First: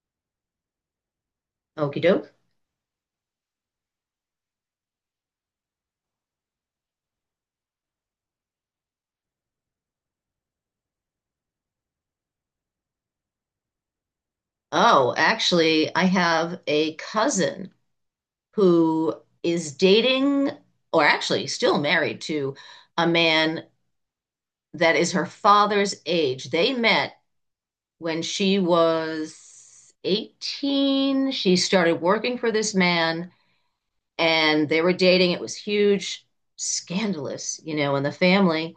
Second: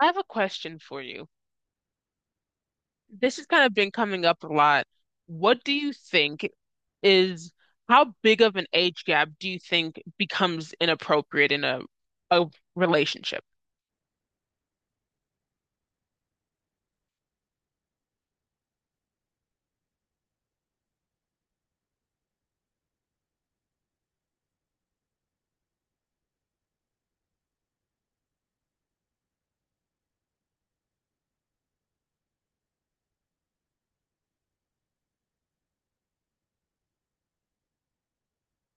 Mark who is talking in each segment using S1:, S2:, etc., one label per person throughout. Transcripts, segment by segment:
S1: I have a question for you.
S2: Okie doke.
S1: This has kind of been coming up a lot. What do you think, is how big of an age gap do you think becomes inappropriate in a relationship?
S2: Oh, actually, I have a cousin who is dating, or actually still married to, a man that is her father's age. They met when she was 18. She started working for this man, and they were dating. It was huge, scandalous, you know, in the family.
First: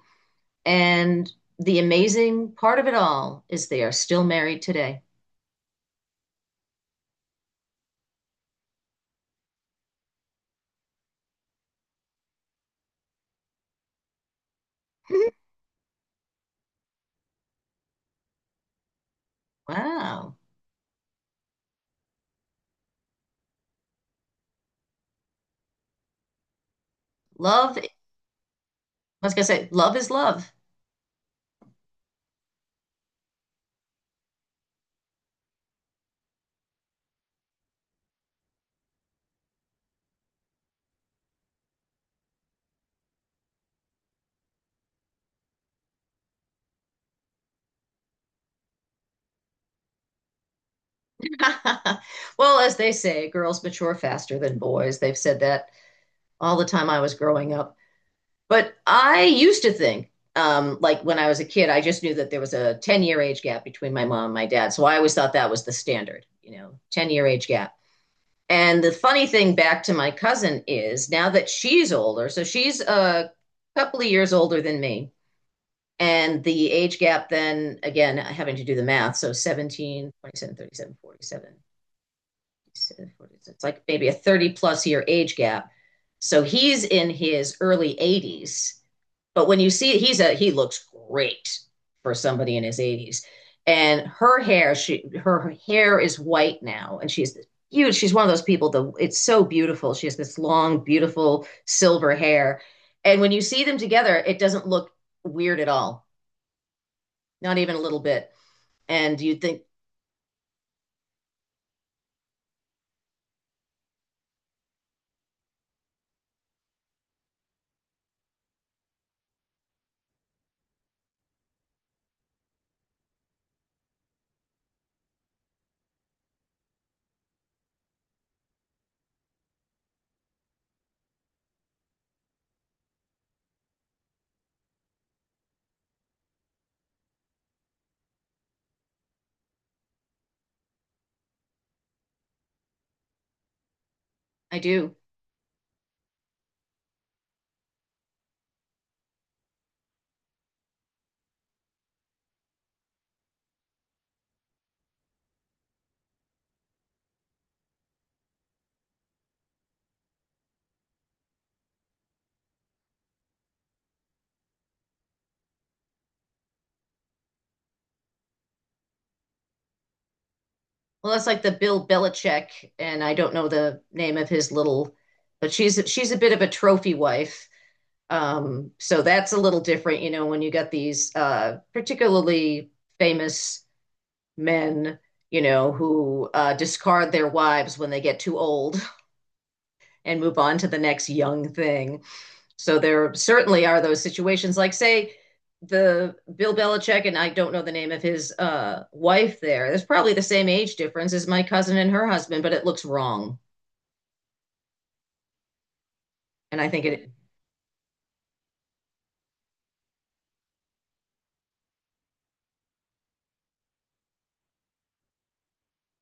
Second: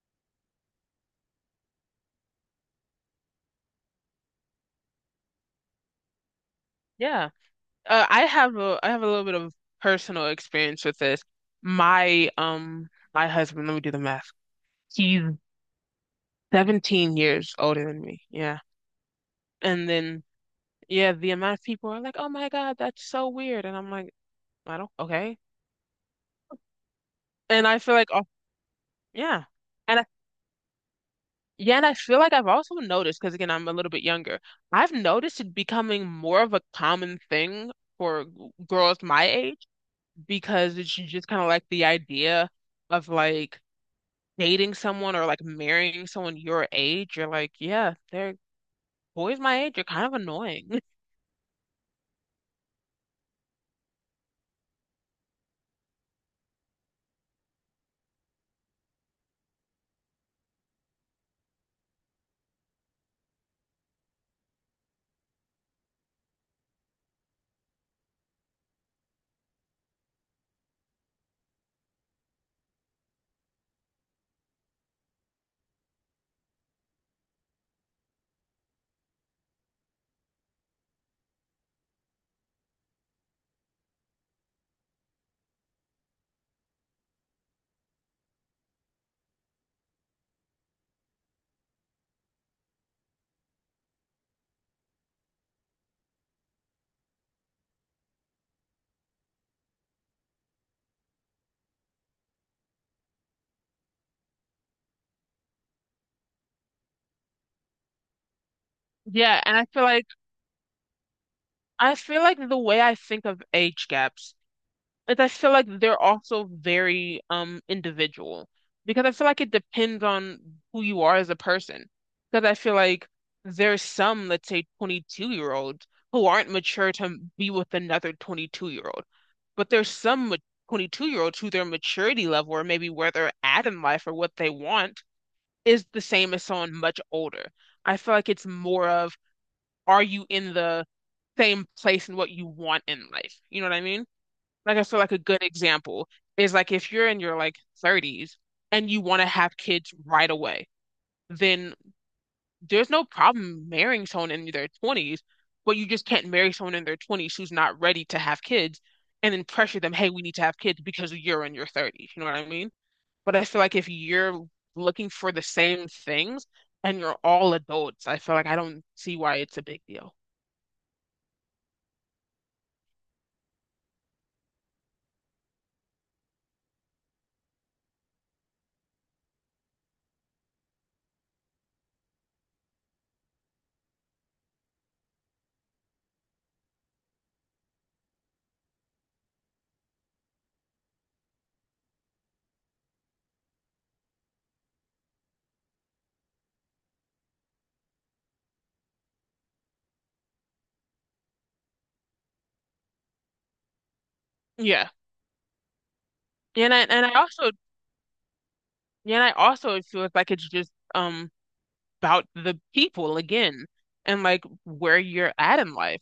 S2: And the amazing part of it all is they are still married today.
S1: Yeah. I have a little bit of personal experience with this. My um my husband, let me do the math. He's 17 years older than me. Yeah. And then
S2: Wow.
S1: yeah, the amount of people are like, "Oh my God, that's so weird." And I'm like, "I don't okay." And
S2: Love
S1: I feel like, "Oh,
S2: I was
S1: yeah."
S2: gonna say, love
S1: And I
S2: is love.
S1: Yeah, and I feel like I've also noticed, because again, I'm a little bit younger, I've noticed it becoming more of a common thing for girls my age because it's just kind of like the idea of like dating someone or like marrying someone your age. You're like, yeah, they're boys my age are kind of annoying.
S2: Well, as they say, girls mature faster than boys. They've said that all the time I was growing up. But I used to think, like when I was a kid, I just knew that there was a 10-year age gap between my mom and my dad. So I always thought that was the standard, you know, 10-year age gap. And the funny thing back to my cousin is now that she's older, so she's a couple of years older than me. And the age gap then, again, having to do the math, so 17, 27, 37, 47. It's like maybe a 30 plus year age gap. So he's in his early 80s, but when you see he looks great for somebody in his 80s. And her hair, she her hair is white now, and she's huge. She's one of those people that it's so beautiful. She has this long, beautiful silver hair. And when you see them together, it doesn't look weird at all, not even a little bit. And you'd
S1: Yeah, and
S2: think,
S1: I feel like the way I think of age gaps. But I feel like they're also very individual because I feel like it depends on who you are as a person. Because I feel like there's some, let's say, 22-year-olds who aren't mature to be with another 22-year-old, but there's some 22-year-olds who their maturity level or maybe where they're at in life or what they want is the same as someone much older. I feel like it's more of, are you in the same place in what you want in life? You know what I mean?
S2: I
S1: Like, I
S2: do.
S1: feel like a good example is like if you're in your like 30s and you want to have kids right away, then there's no problem marrying someone in their 20s, but you just can't marry someone in their 20s who's not ready to have kids and then pressure them, hey, we need to have kids because you're in your 30s. You know what I mean? But I feel like if you're looking for the same things and you're all adults, I feel like I don't see why it's a big deal.
S2: Well, that's like the Bill Belichick, and I don't know the name of his little, but she's a bit of a trophy wife. So that's a little different, you know, when you got these particularly famous men, you know, who discard their wives when they get too old and move on to the next young thing. So there certainly are those situations, like say the Bill Belichick, and I don't know the name of his wife. There's probably the same age difference as my cousin and her husband, but it looks wrong,
S1: Yeah.
S2: and I
S1: And I
S2: think
S1: and
S2: it.
S1: I also yeah, and I also feel like it's just about the people again and like where you're at in life.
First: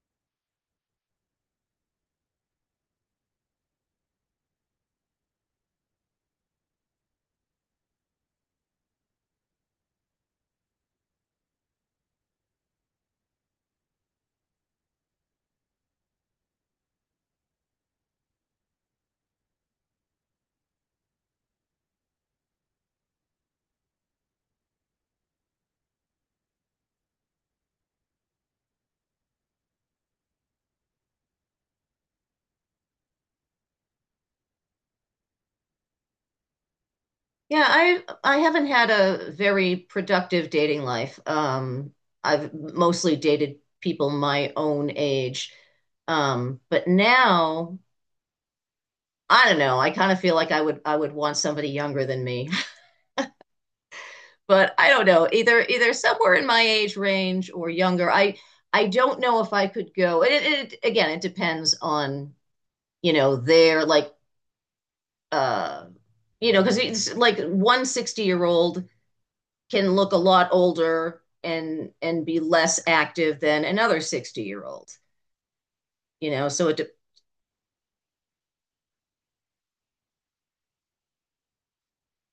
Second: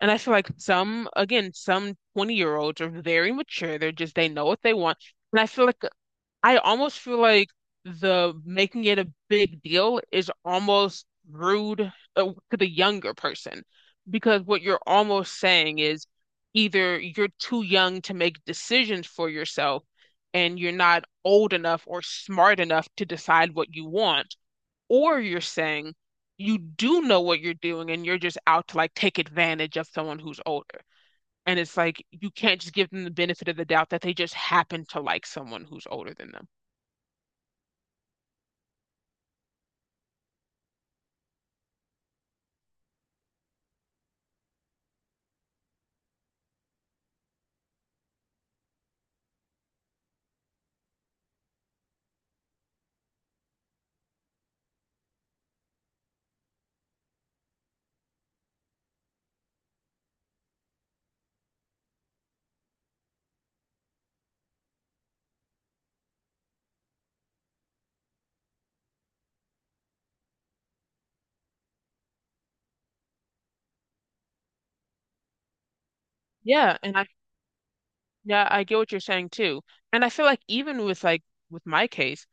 S1: And I feel like some, again, some 20-year-olds are very mature. They're just, they know what they want. And I feel like I almost feel like the making it a big deal is almost rude to the younger person because what you're almost saying is either you're too young to make decisions for yourself and you're not old enough or smart enough to decide what you want, or you're saying you do know what you're doing and you're just out to like take advantage of someone who's older. And it's like you can't just give them the benefit of the doubt that they just happen to like someone who's older than them.
S2: Yeah, I haven't had a very productive dating life. I've mostly dated people my own age, but now I don't know. I kind of feel like I would want somebody younger than me. But I don't know, either either somewhere in my age range or younger. I don't know if I could go. It again, it depends on, you know, their like, uh you know, because it's like 160 year old can look a lot older and be less active than another 60-year-old. You know, so
S1: Yeah,
S2: it.
S1: I get what you're saying too. And I feel like even with like with my case,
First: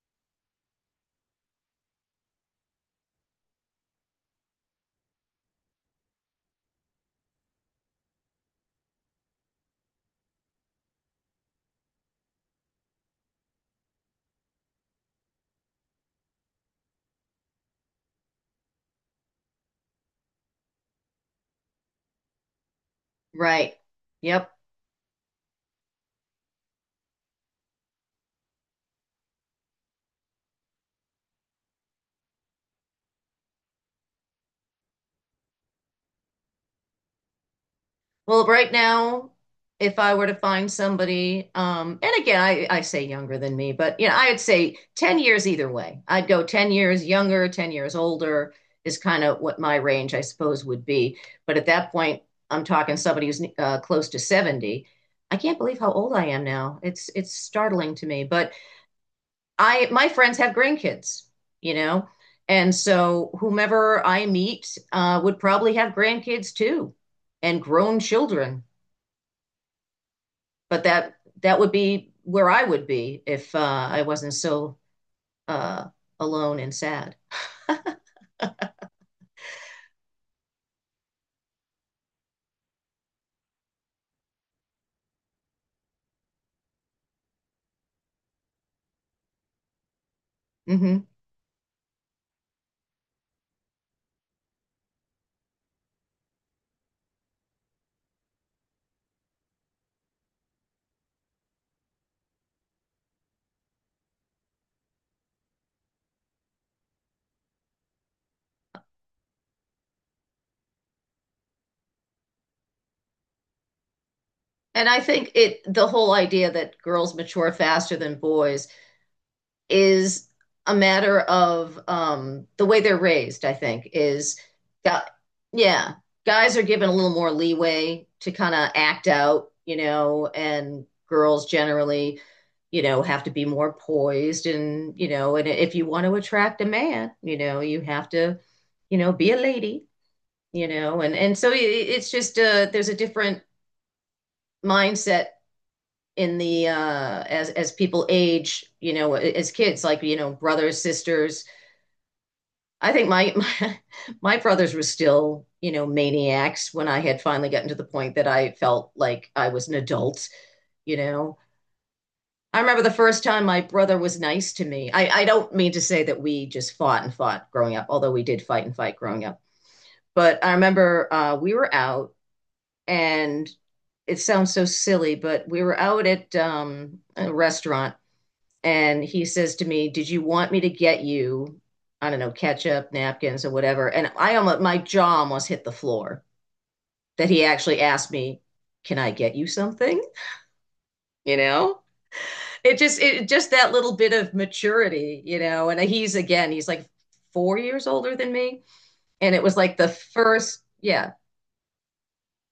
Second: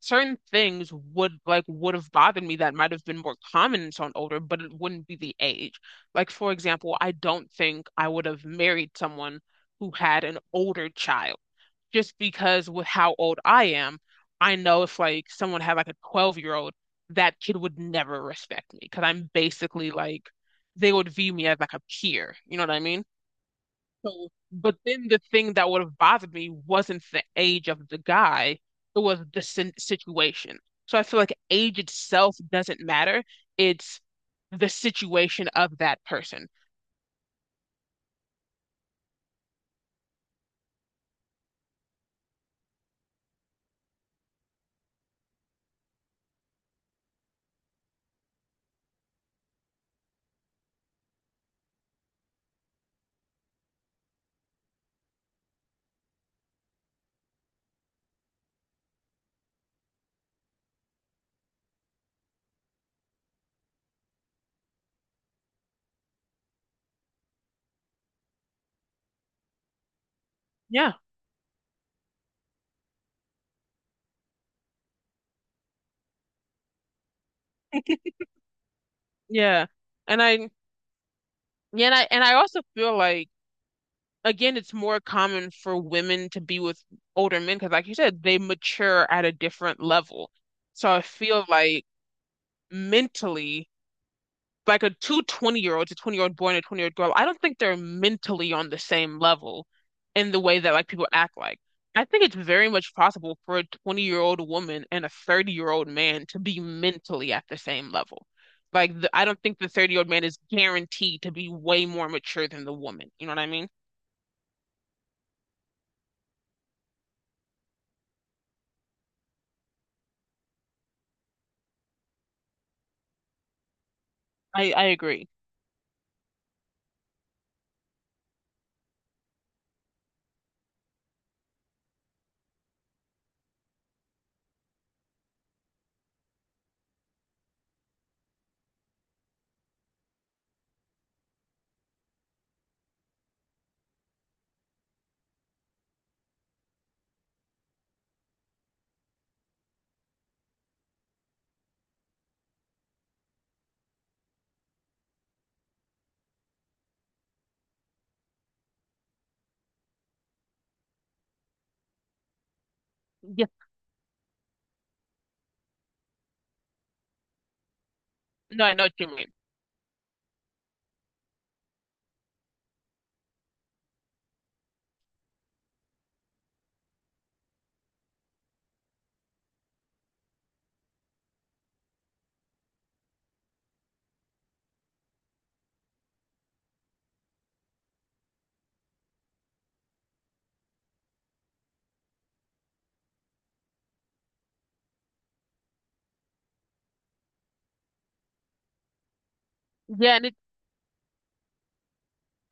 S1: certain things would have bothered me that might have been more common in someone older, but it wouldn't be the age. Like for example, I don't think I would have married someone who had an older child just because with how old I am, I know if like someone had like a 12-year-old, that kid would never respect me because I'm basically like they would view me as like a peer. You know what I mean?
S2: Right.
S1: So,
S2: Yep.
S1: but then the thing that would have bothered me wasn't the age of the guy, it was the sin situation. So I feel like age itself doesn't matter. It's the situation of that person.
S2: Well, right now, if I were to find somebody, and again, I say younger than me, but you know, I'd say 10 years either way. I'd go 10 years younger, 10 years older is kind of what my range, I suppose, would be. But at that point, I'm talking somebody who's close to 70. I can't believe how old I am now. It's startling to me, but I my friends have grandkids, you know, and so whomever I meet would probably have grandkids too and grown children, but
S1: Yeah,
S2: that would be where I would be if I wasn't so, uh, alone and sad.
S1: yeah. And I and I also feel like again, it's more common for women to be with older men because, like you said, they mature at a different level. So I
S2: Hmm.
S1: feel like mentally, like a 20-year-old boy and a 20-year-old girl, I don't think they're mentally on the same level in the way that like people act like. I think it's very much possible for a 20-year-old woman and a 30-year-old man to be mentally at the same level. Like, I don't think the 30-year-old man is guaranteed to be way more mature than the woman. You know what I mean?
S2: And I think it, the whole idea that girls mature faster than boys is a matter of the way they're raised, I think, is
S1: I
S2: that,
S1: agree.
S2: yeah, guys are given a little more leeway to kind of act out, you know, and girls generally, you know, have to be more poised. And, you know, and if you want to attract a man, you know, you have to, you know, be a lady, you know. And, so it's just, there's a different mindset in the as people age, you know, as kids, like, you know, brothers, sisters. I think my, my brothers were still, you know, maniacs when I had finally gotten to the point that I felt like I was an adult, you know. I remember the first time
S1: Yeah.
S2: my brother was nice to me. I don't mean to say that we just fought and fought growing up, although we did
S1: No,
S2: fight
S1: I
S2: and
S1: know what
S2: fight
S1: you
S2: growing
S1: mean.
S2: up. But I remember, we were out, and it sounds so silly, but we were out at a restaurant, and he says to me, "Did you want me to get you, I don't know, ketchup, napkins, or whatever?" And I almost, my jaw almost hit the floor that he actually asked me, "Can I get you something?" You know, it just that little bit of maturity, you know. And he's, again, he's like 4 years older than me, and it was like the
S1: Yeah,
S2: first, yeah.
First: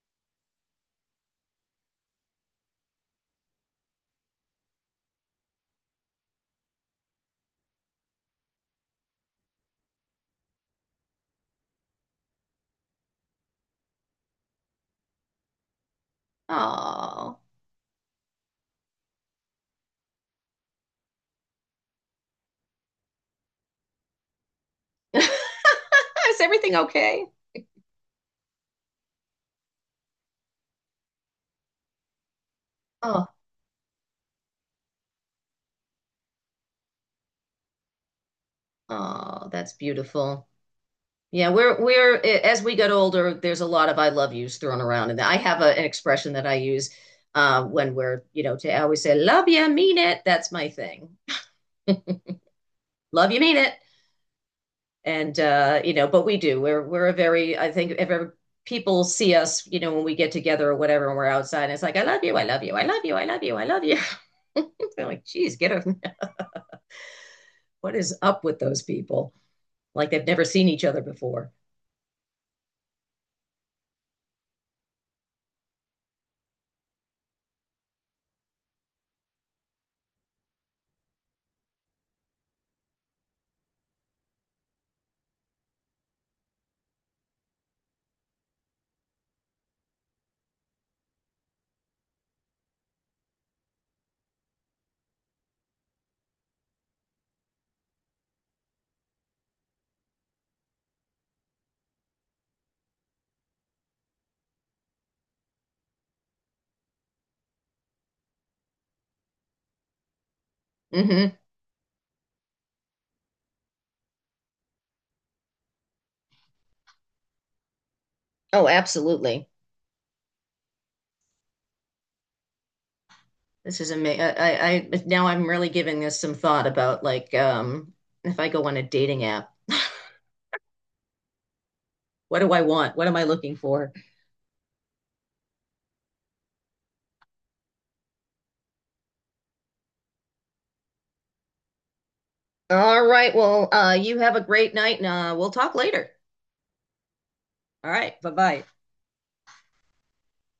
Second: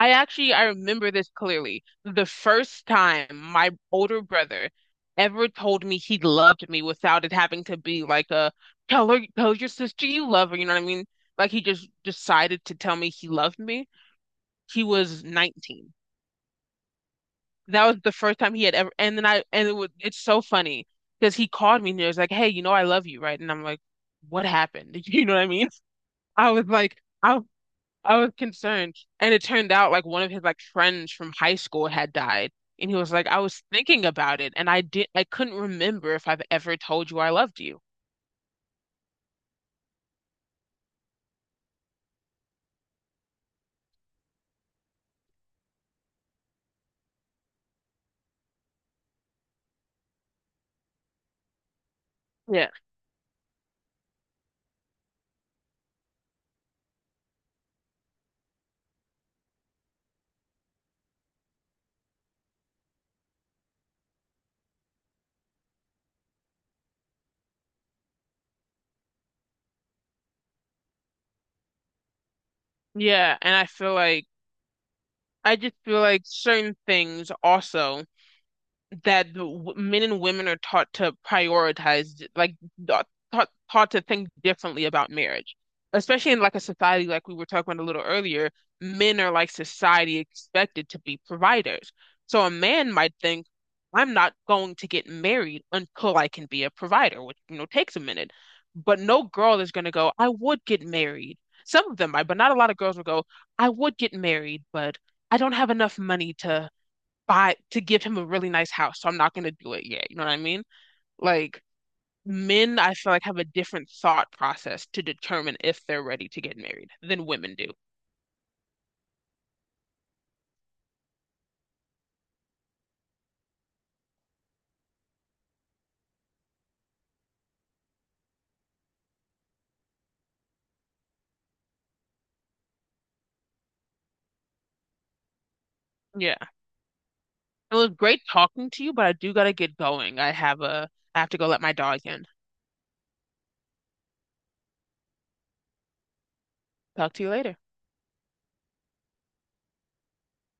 S1: I actually I remember this clearly. The first time my older brother ever told me he loved me without it having to be like a tell your sister you love her, you know what I mean? Like he just decided to tell me he loved me. He was 19.
S2: Oh,
S1: That was the first time he had ever. And then I and it was it's so funny because he called me and he was like, "Hey, you know I love you, right?" And I'm like, "What happened?" You
S2: is
S1: know what I mean? I was
S2: everything
S1: like,
S2: okay?
S1: I I was concerned. And it turned out like one of his like friends from high school had died. And he was
S2: Oh,
S1: like, I was thinking about it and I couldn't remember if I've ever told you I loved you.
S2: oh, that's beautiful. Yeah, we're as we get older, there's a lot of I love yous thrown around, and I have a, an expression that I use when we're, you know, to, I always say love you, mean it. That's my thing.
S1: Yeah.
S2: Love you, mean it, and, you know, but we do. We're a very, I think if ever people see us, you know, when we get together or whatever, and we're outside, and it's like I love you, I love you, I love you, I love you, I love you. They're like, geez, get a, what is up with those people? Like they've never seen each other before.
S1: Yeah. And I feel like I just feel like certain things also that men and women are taught to prioritize, like taught taught to think differently about marriage, especially in like a society like we were talking about a little earlier. Men are like society expected to be providers. So a man might think, I'm not going to get married until I can be a provider, which takes a minute. But no girl is going to go, I would get married. Some of them might, but not a lot of girls will go, I would get married, but I don't have enough money to buy to give him a really nice house, so I'm not gonna do it yet. You know what I mean?
S2: Hmm.
S1: Like men, I feel like have a different thought process to determine if they're ready to get married than women do.
S2: Oh, absolutely. This is amazing. Now I'm really giving this some thought about, like, if I go on a dating app, what do I want? What am I looking for?
S1: Yeah. It was great talking to you, but I do gotta get going. I have to go let my dog in.
S2: All right. Well, you have a great night and we'll talk later.
S1: Talk to you later.
S2: All right. Bye-bye.